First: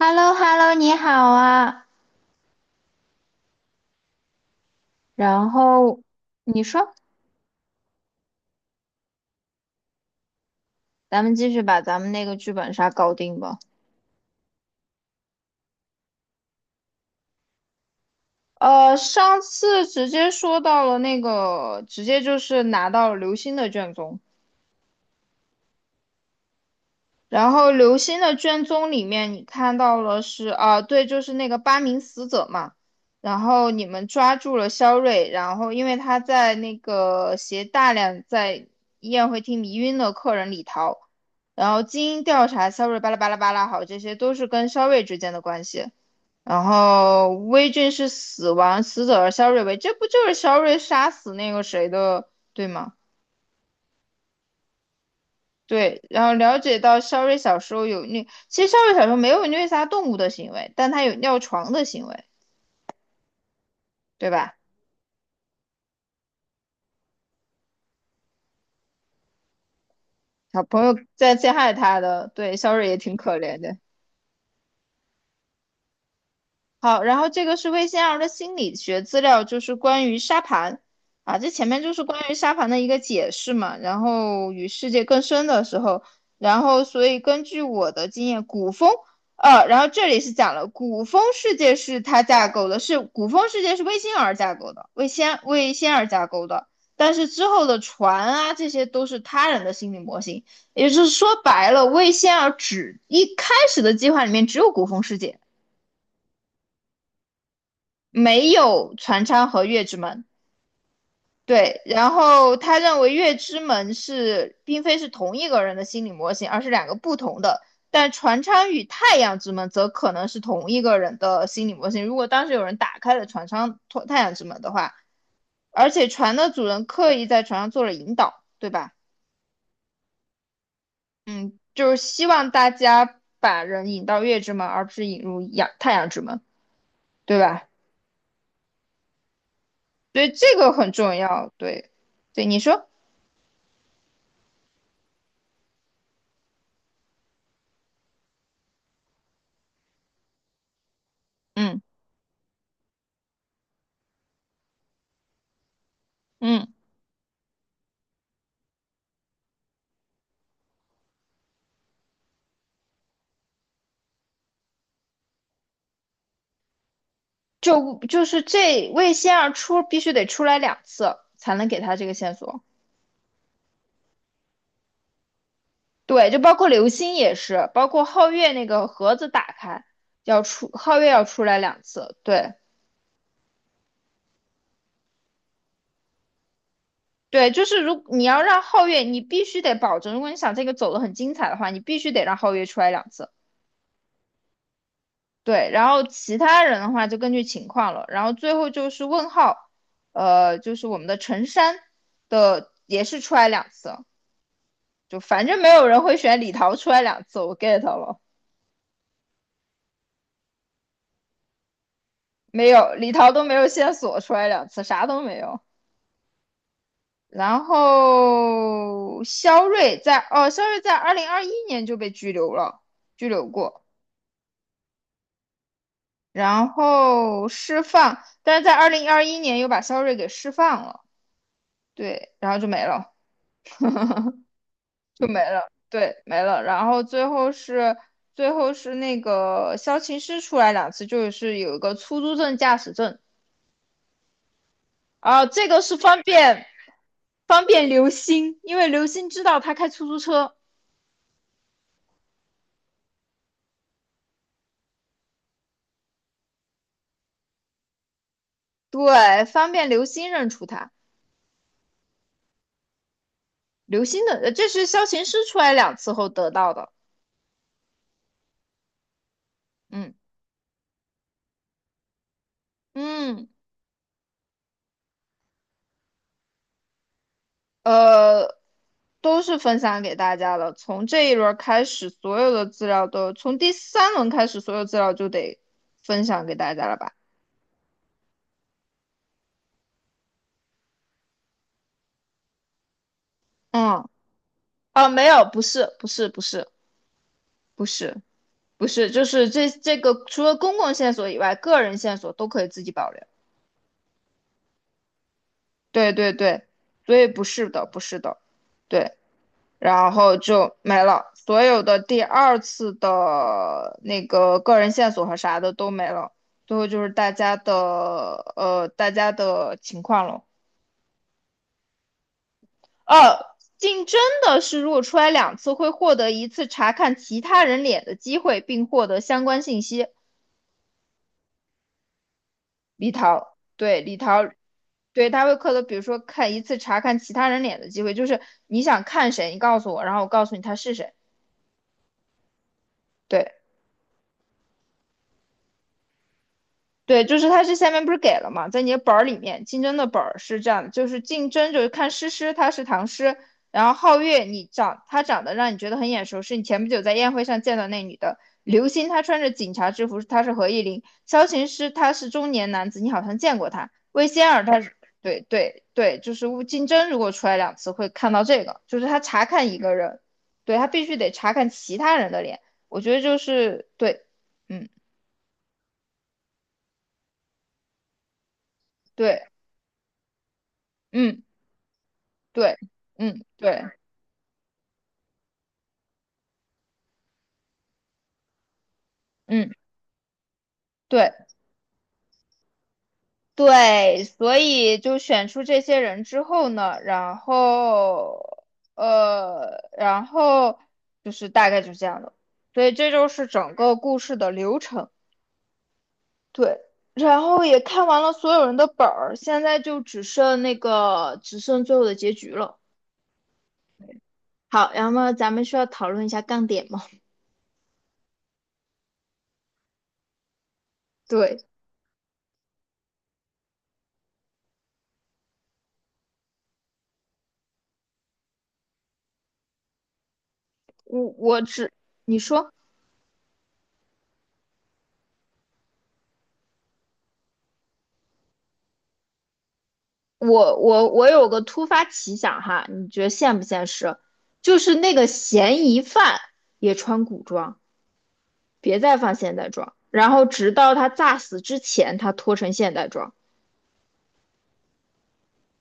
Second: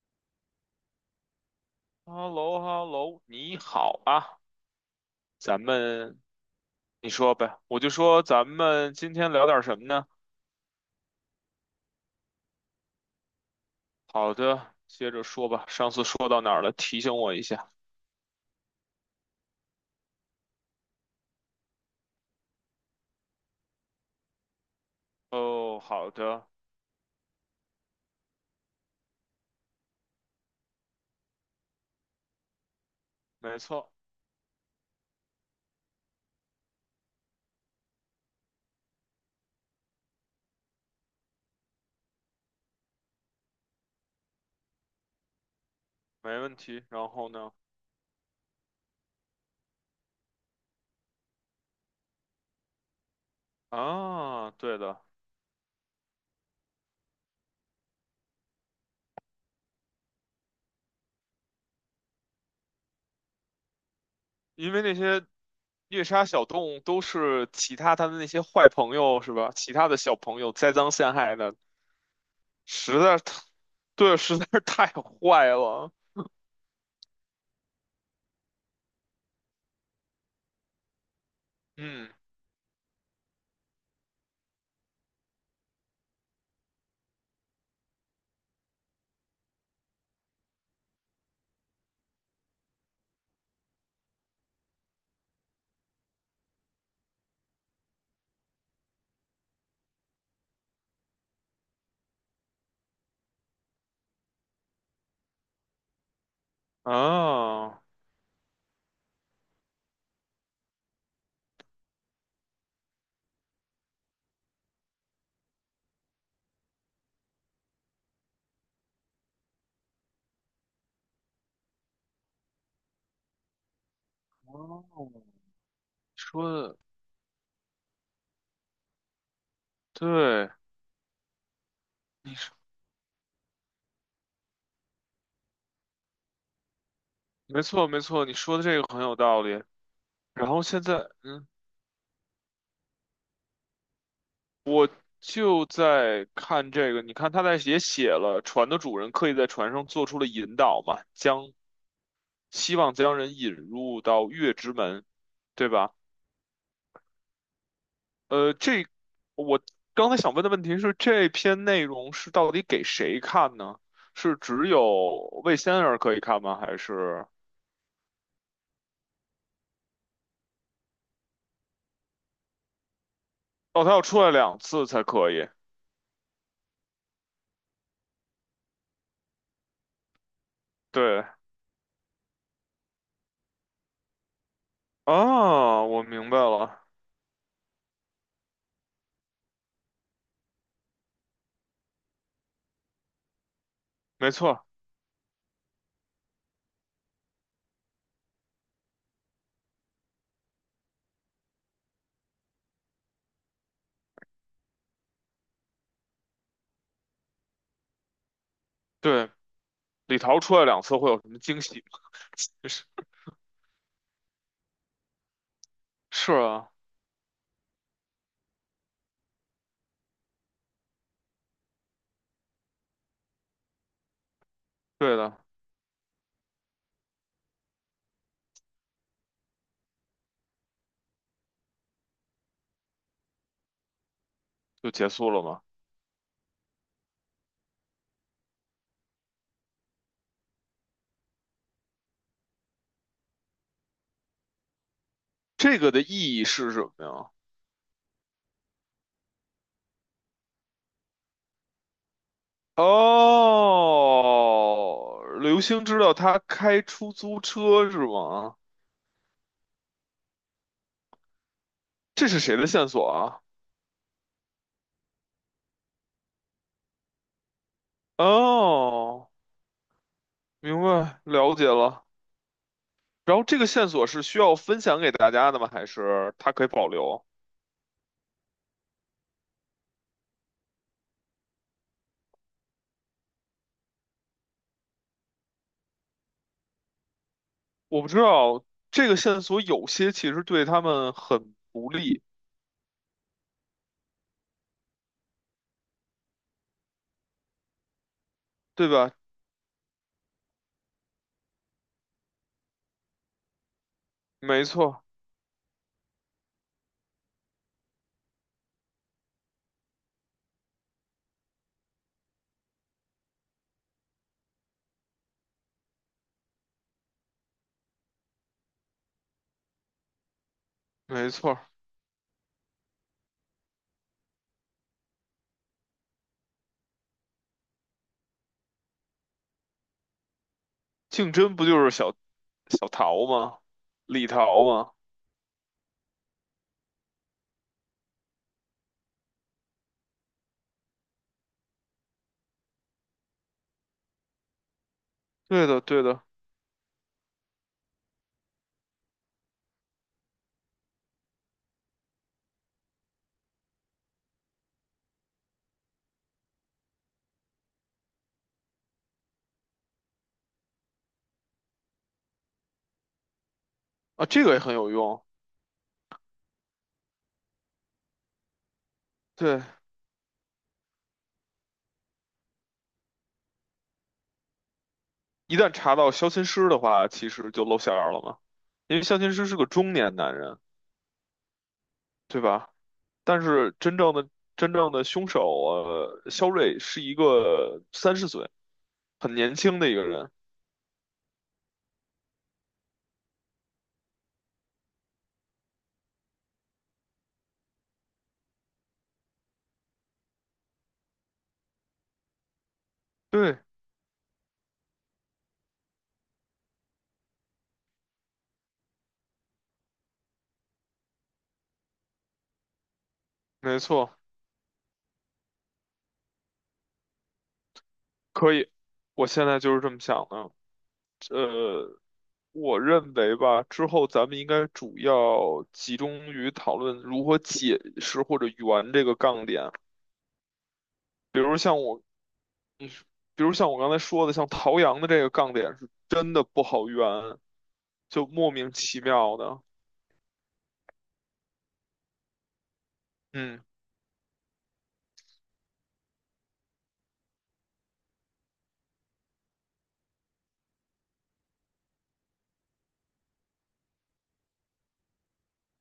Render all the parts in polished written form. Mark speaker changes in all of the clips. Speaker 1: h e l l o h e l l o 你好啊。
Speaker 2: h e l l o h e l l o 你好啊，
Speaker 1: 然
Speaker 2: 咱
Speaker 1: 后
Speaker 2: 们
Speaker 1: 你说，
Speaker 2: 你说呗，我就说咱们今天聊点什么呢？
Speaker 1: 咱们继续把咱们那个剧本杀搞定吧。
Speaker 2: 好的，接着说吧。上次说到哪儿了？提醒我一下。
Speaker 1: 上次直接说到了那个，直接就是拿到刘星的卷宗。
Speaker 2: 哦，好的，
Speaker 1: 然后刘星的卷宗里面，你看到了是啊，对，就是那个八名死者嘛。然
Speaker 2: 没
Speaker 1: 后你
Speaker 2: 错，
Speaker 1: 们抓住了肖瑞，然后因为他在那个携大量在宴会厅迷晕的客人里逃，然后经调查，肖瑞巴拉巴拉巴拉，好，这些都是跟肖瑞之间的关系。
Speaker 2: 没问
Speaker 1: 然
Speaker 2: 题。然
Speaker 1: 后
Speaker 2: 后呢？
Speaker 1: 威俊是死亡死者，而肖瑞为，这不就是肖瑞杀死那个谁的，对吗？
Speaker 2: 啊，对的，
Speaker 1: 对，然后了解到肖瑞小时候有虐，其实肖瑞小时候没有虐杀动物的行为，但他有尿床的行为，对吧？
Speaker 2: 因为那些猎杀小动物都是其他他的那些坏朋友是吧？其他的小朋友
Speaker 1: 小
Speaker 2: 栽
Speaker 1: 朋
Speaker 2: 赃
Speaker 1: 友
Speaker 2: 陷
Speaker 1: 在
Speaker 2: 害
Speaker 1: 陷
Speaker 2: 的，
Speaker 1: 害他的，对，肖瑞也
Speaker 2: 实
Speaker 1: 挺
Speaker 2: 在是太，
Speaker 1: 可怜的。
Speaker 2: 对，实在是太坏了。
Speaker 1: 好，然后这个是魏先儿的心理学资料，就是关于沙盘啊，这前面就是
Speaker 2: 嗯，
Speaker 1: 关于沙盘的一个解释嘛，然后与世界更深的时候，然后所以根据我的经验，古风，然后这里是讲了古风世界是它架构的，是古风世界是魏仙儿架构的，魏仙儿架构的，但是之后的船啊，这些都是他人的心理模型，也就是说白了，魏仙儿只一开始的计划里面只有古风世界。
Speaker 2: 啊。
Speaker 1: 没有船舱和月之门。对，然后他认为月之门是并非是同一个人的心理模型，而是两个不同的。但船舱与太阳之门则可能是同一个人的心理模型。如果当时有人打开了船舱太阳之门的
Speaker 2: 哦，
Speaker 1: 话，而且船
Speaker 2: 说
Speaker 1: 的主
Speaker 2: 的
Speaker 1: 人刻意在船上做了引导，对吧？
Speaker 2: 对，
Speaker 1: 就是希
Speaker 2: 你
Speaker 1: 望
Speaker 2: 说
Speaker 1: 大家把人引到月之门，而不是引入阳太阳之门，对
Speaker 2: 没
Speaker 1: 吧？
Speaker 2: 错，没错，你说的这个很有道理。
Speaker 1: 所以
Speaker 2: 然
Speaker 1: 这
Speaker 2: 后
Speaker 1: 个
Speaker 2: 现
Speaker 1: 很
Speaker 2: 在，
Speaker 1: 重要。对，对，你说，
Speaker 2: 就在看这个，你看他在也写了，船的主人刻意在船上做出了引导嘛，将
Speaker 1: 嗯
Speaker 2: 希望将人引入到月之门，对吧？
Speaker 1: 嗯。
Speaker 2: 呃，这我刚才想问的问题是，这篇内容是到底给谁看呢？是只有魏仙儿可以看吗？还是
Speaker 1: 就是这魏仙儿出必须得出来两次才能给他这个线索。
Speaker 2: 哦，他要出来两次才可以？
Speaker 1: 对，就包括流星也是，包括皓月那个盒子打开要出，皓月要
Speaker 2: 对。
Speaker 1: 出来两次。对
Speaker 2: 啊，我明白了。
Speaker 1: 对，就是如你要让皓月，你必须得保证，如果你想这个走得很精彩的话，你必须得让皓月出来两次。
Speaker 2: 没错，
Speaker 1: 对，然后其他人的话就根据情况了。然后最后就是问号，就是我们的陈山的也是出来两次。就反正没有人会选李桃出来两次，我 get 了，
Speaker 2: 对，李桃出来两次会有什么惊喜吗？
Speaker 1: 没
Speaker 2: 是，
Speaker 1: 有李桃都没有线索出来两次，啥都没有。
Speaker 2: 是啊，
Speaker 1: 然后肖瑞在哦，肖瑞在二零二一年就被拘留了，拘留过，
Speaker 2: 对的，
Speaker 1: 然后释放，但是在二零二一年又把肖瑞给释放了，对，然后就没了，
Speaker 2: 就结
Speaker 1: 就
Speaker 2: 束
Speaker 1: 没
Speaker 2: 了吗？
Speaker 1: 了，对，没了。然后最后是最后是那个肖琴师出来两次，就是有一个出租证、驾驶证，啊，这
Speaker 2: 这
Speaker 1: 个
Speaker 2: 个
Speaker 1: 是
Speaker 2: 的
Speaker 1: 方
Speaker 2: 意义
Speaker 1: 便
Speaker 2: 是什么呀？
Speaker 1: 方便刘星，因为刘星知道他开出租车，
Speaker 2: 哦，刘星知道他开出租车是吗？
Speaker 1: 对，方便刘星认出他。
Speaker 2: 这是谁的线索啊？
Speaker 1: 刘星的，这是萧琴师出来两次后得到的。
Speaker 2: 哦，
Speaker 1: 嗯
Speaker 2: 明白，了解了。然后
Speaker 1: 嗯，
Speaker 2: 这个线索是需要分享给大家的吗？还是他可以保留？
Speaker 1: 呃，都是分享给大家了。从这一轮开始，所有的资料都，从第三轮开始，所有资料就得分享给大家了吧？
Speaker 2: 我不知道，这个线索有些其实对他们很不利，
Speaker 1: 嗯，哦，没有，不是，不是，不是，不是，不
Speaker 2: 对
Speaker 1: 是，
Speaker 2: 吧？
Speaker 1: 就是这个除了公共线索以外，个人线索都可以自己保留。
Speaker 2: 没错。
Speaker 1: 对对对，所以不是的，不是的，对，然后就没了，所有的第二次的那个个人线索和啥的都没了，最后就是大家的大家的情况了。
Speaker 2: 没错儿，
Speaker 1: 呃，竞争的是如果出来两次会获得一次查看其他人脸的机会，并获得相关信息。
Speaker 2: 竞争不就是小
Speaker 1: 李
Speaker 2: 桃
Speaker 1: 桃，
Speaker 2: 吗？
Speaker 1: 对，李
Speaker 2: 李
Speaker 1: 桃。
Speaker 2: 桃吗？
Speaker 1: 对，他会刻的，比如说看一次查看其他人脸的机会，就是你想看谁，你告诉我，然后我告诉你他是谁。对
Speaker 2: 对的，对的。
Speaker 1: 对，就是他这下面不是给了嘛，在你的本儿里面，竞争的本儿是这样的，就是竞争就是看诗诗，她是唐诗，然后皓月你长她长得让你觉得很眼熟，是你前不久在宴会上见到那女的。刘星她穿着警察制服，她是何意玲。萧琴师他是中年男子，你好像见过他。魏
Speaker 2: 啊，这
Speaker 1: 仙
Speaker 2: 个也
Speaker 1: 儿
Speaker 2: 很
Speaker 1: 他
Speaker 2: 有
Speaker 1: 是
Speaker 2: 用。
Speaker 1: 对对对，就是乌竞争，如果出来两次会看到这个，就是他查
Speaker 2: 对，
Speaker 1: 看一个人，对他必须得查看其他人的脸。我觉得就是对，嗯
Speaker 2: 一旦查到相亲师的话，其实就露馅儿了嘛，因为相亲师
Speaker 1: 对
Speaker 2: 是个中年男人，
Speaker 1: 嗯。
Speaker 2: 对吧？
Speaker 1: 对，
Speaker 2: 但
Speaker 1: 嗯，
Speaker 2: 是
Speaker 1: 对，
Speaker 2: 真正的凶手，肖瑞是一个30岁，很年
Speaker 1: 嗯，
Speaker 2: 轻的一个人。
Speaker 1: 对，对，所以就选出这些人之后呢，然后，然后就是大概就这样的，所以这就是
Speaker 2: 对，
Speaker 1: 整个故事的流程。对，然后也看完了所有人的本儿，现在就只剩那个，只剩最后的结局了。
Speaker 2: 没错，
Speaker 1: 好，然后咱们需要讨论一下杠点吗？
Speaker 2: 可以。我现在就是这么想的。
Speaker 1: 对，
Speaker 2: 呃，我认为吧，之后咱们应该主要集中于讨论如何解释或者圆这个杠点。
Speaker 1: 我
Speaker 2: 比如
Speaker 1: 我
Speaker 2: 像
Speaker 1: 只，
Speaker 2: 我，
Speaker 1: 你说。
Speaker 2: 嗯比如像我刚才说的，像陶阳的这个杠点是真的不好圆，就莫名其妙的。
Speaker 1: 我有个突发奇想哈，你觉得现
Speaker 2: 嗯
Speaker 1: 不现实？就是那个嫌疑犯也穿古装，别再放现代装，然后直到他诈死之前，他脱成现代装。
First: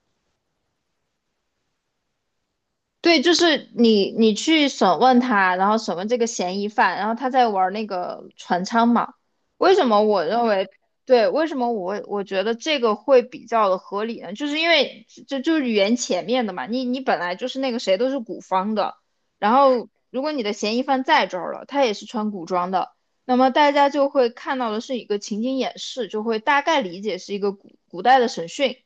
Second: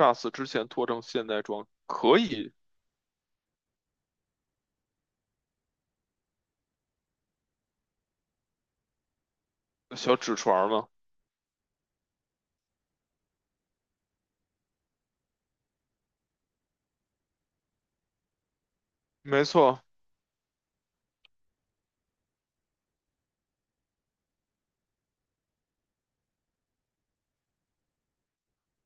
Speaker 2: GA 之前脱成现在装可以
Speaker 1: 对，就是你去审问他，然后审问这个嫌疑犯，然后他在玩那个船舱嘛。为什么
Speaker 2: 小
Speaker 1: 我
Speaker 2: 纸
Speaker 1: 认为，
Speaker 2: 船吗？
Speaker 1: 对，为什么我觉得这个会比较的合理呢？就是因为这就是语言前面的嘛，你本来就是那个谁都是古方的，
Speaker 2: 没
Speaker 1: 然
Speaker 2: 错，
Speaker 1: 后如果你的嫌疑犯在这儿了，他也是穿古装的，那么大家就会看到的是一个情景演示，就会大概理解是一个古代的审讯。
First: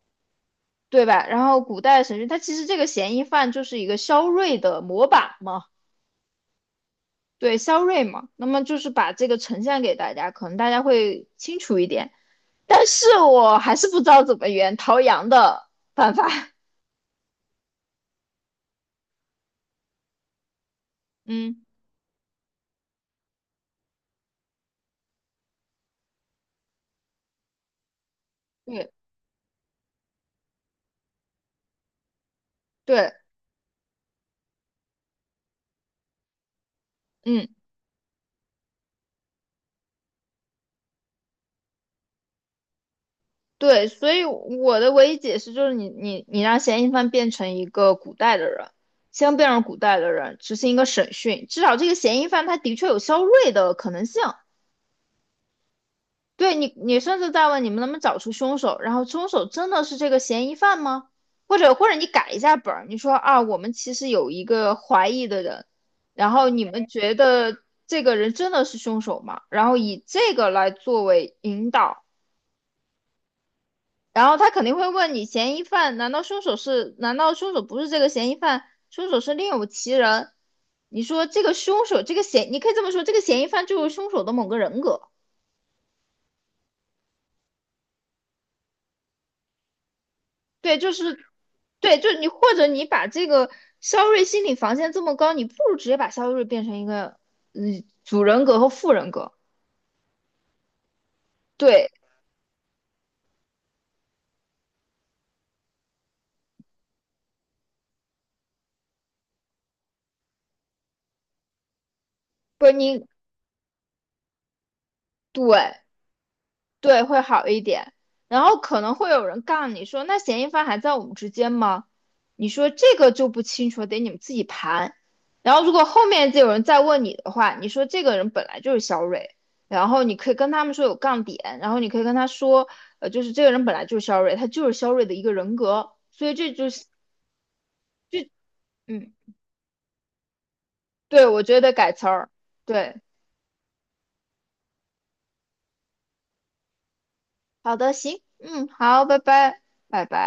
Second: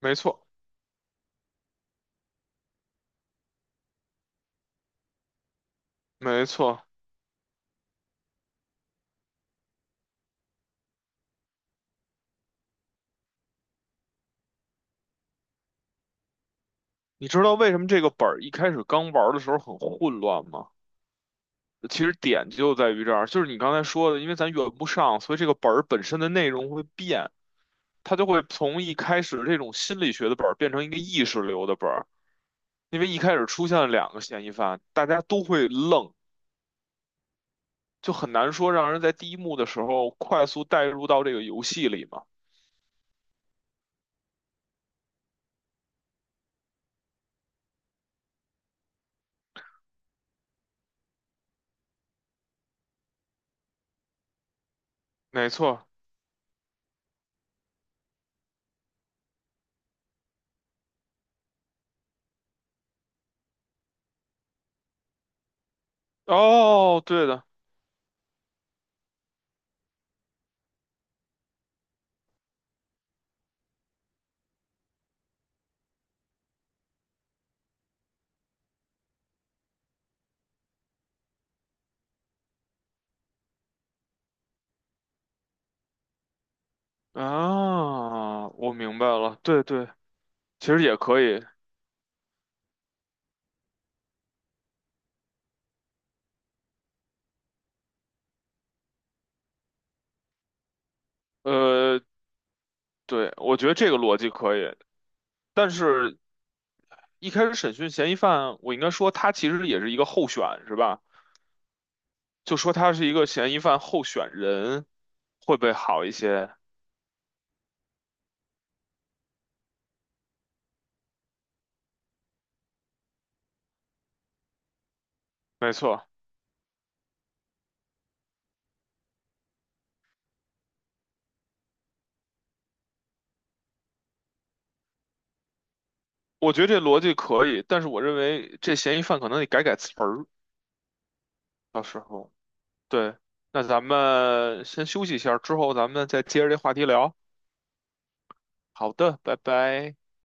Speaker 2: 没错，
Speaker 1: 对吧？然后古代审讯，他其实这个嫌疑犯就是一个肖瑞的模板嘛，
Speaker 2: 没错。
Speaker 1: 对，肖瑞嘛。那么就是把这个呈现给大家，可能大家会清楚一点。但是我还是不知道怎么圆陶阳的办法。
Speaker 2: 你知道为什么这个本儿一开始刚玩的时候很混乱吗？
Speaker 1: 嗯，
Speaker 2: 其实点就在于这儿，就是你刚才说的，因为咱圆不上，所以这个本儿本身的内容会变，它就会从
Speaker 1: 对
Speaker 2: 一开始这种心理学的本儿变成一个意识流的本儿，因为
Speaker 1: 对，
Speaker 2: 一开始出现了两个嫌疑犯，大家都会愣，
Speaker 1: 嗯
Speaker 2: 就很难说让人在第一幕的时候快速带入到这个游戏里嘛。
Speaker 1: 对，所以我的唯一解释就是你让嫌疑犯变成一个古代的人，先变成古代的人，执行一个审讯，至少这个嫌疑犯他的确有肖瑞的可能性。
Speaker 2: 没错，
Speaker 1: 对你，你甚至在问你们能不能找出凶手，然后凶手真的是这个嫌疑犯吗？或者你改一下本儿，你说啊，我们其实有一个怀疑的人，然后你们
Speaker 2: 哦，
Speaker 1: 觉
Speaker 2: 对的。
Speaker 1: 得这个人真的是凶手吗？然后以这个来作为引导，然后他肯定会问你，嫌疑犯难道凶手是？难道凶手不是这个嫌疑犯？凶手是另有其人？你说这个凶手，这个嫌，你可以这么说，这个嫌疑犯就是凶手的某个人格。
Speaker 2: 啊，我明白了，对对，其
Speaker 1: 对，
Speaker 2: 实
Speaker 1: 就
Speaker 2: 也
Speaker 1: 是
Speaker 2: 可以，
Speaker 1: 对，就你或者你把这个肖瑞心理防线这么高，你不如直接把肖瑞变成一个嗯主人格和副人格。对，
Speaker 2: 呃，对，我觉得这个逻辑可以，但是。一开始审讯嫌疑犯，我应该说他其实也是一个候选，是吧？就
Speaker 1: 不是
Speaker 2: 说他
Speaker 1: 你
Speaker 2: 是一个嫌疑犯候选人，会不会
Speaker 1: 对。
Speaker 2: 好一些？
Speaker 1: 对，会好一点。然后可能会有人杠你说，那嫌疑犯还在我们之间吗？你说这个就不清楚，得你们自己盘。然后如
Speaker 2: 没
Speaker 1: 果后
Speaker 2: 错，
Speaker 1: 面就有人再问你的话，你说这个人本来就是肖蕊，然后你可以跟他们说有杠点，然后你可以跟他说，就是这个人本来就是肖瑞，他就是肖瑞的一个人格，所以这
Speaker 2: 我觉
Speaker 1: 就
Speaker 2: 得这
Speaker 1: 是，
Speaker 2: 逻辑可以，但是我认为这嫌疑
Speaker 1: 嗯，
Speaker 2: 犯可能得改改词儿，
Speaker 1: 对，我觉得
Speaker 2: 到
Speaker 1: 改
Speaker 2: 时
Speaker 1: 词儿，
Speaker 2: 候。
Speaker 1: 对，
Speaker 2: 对，那咱们先休息一下，之后咱们再接着这话题聊。
Speaker 1: 好的，行，嗯，
Speaker 2: 好
Speaker 1: 好，拜
Speaker 2: 的，拜
Speaker 1: 拜，
Speaker 2: 拜。
Speaker 1: 拜拜。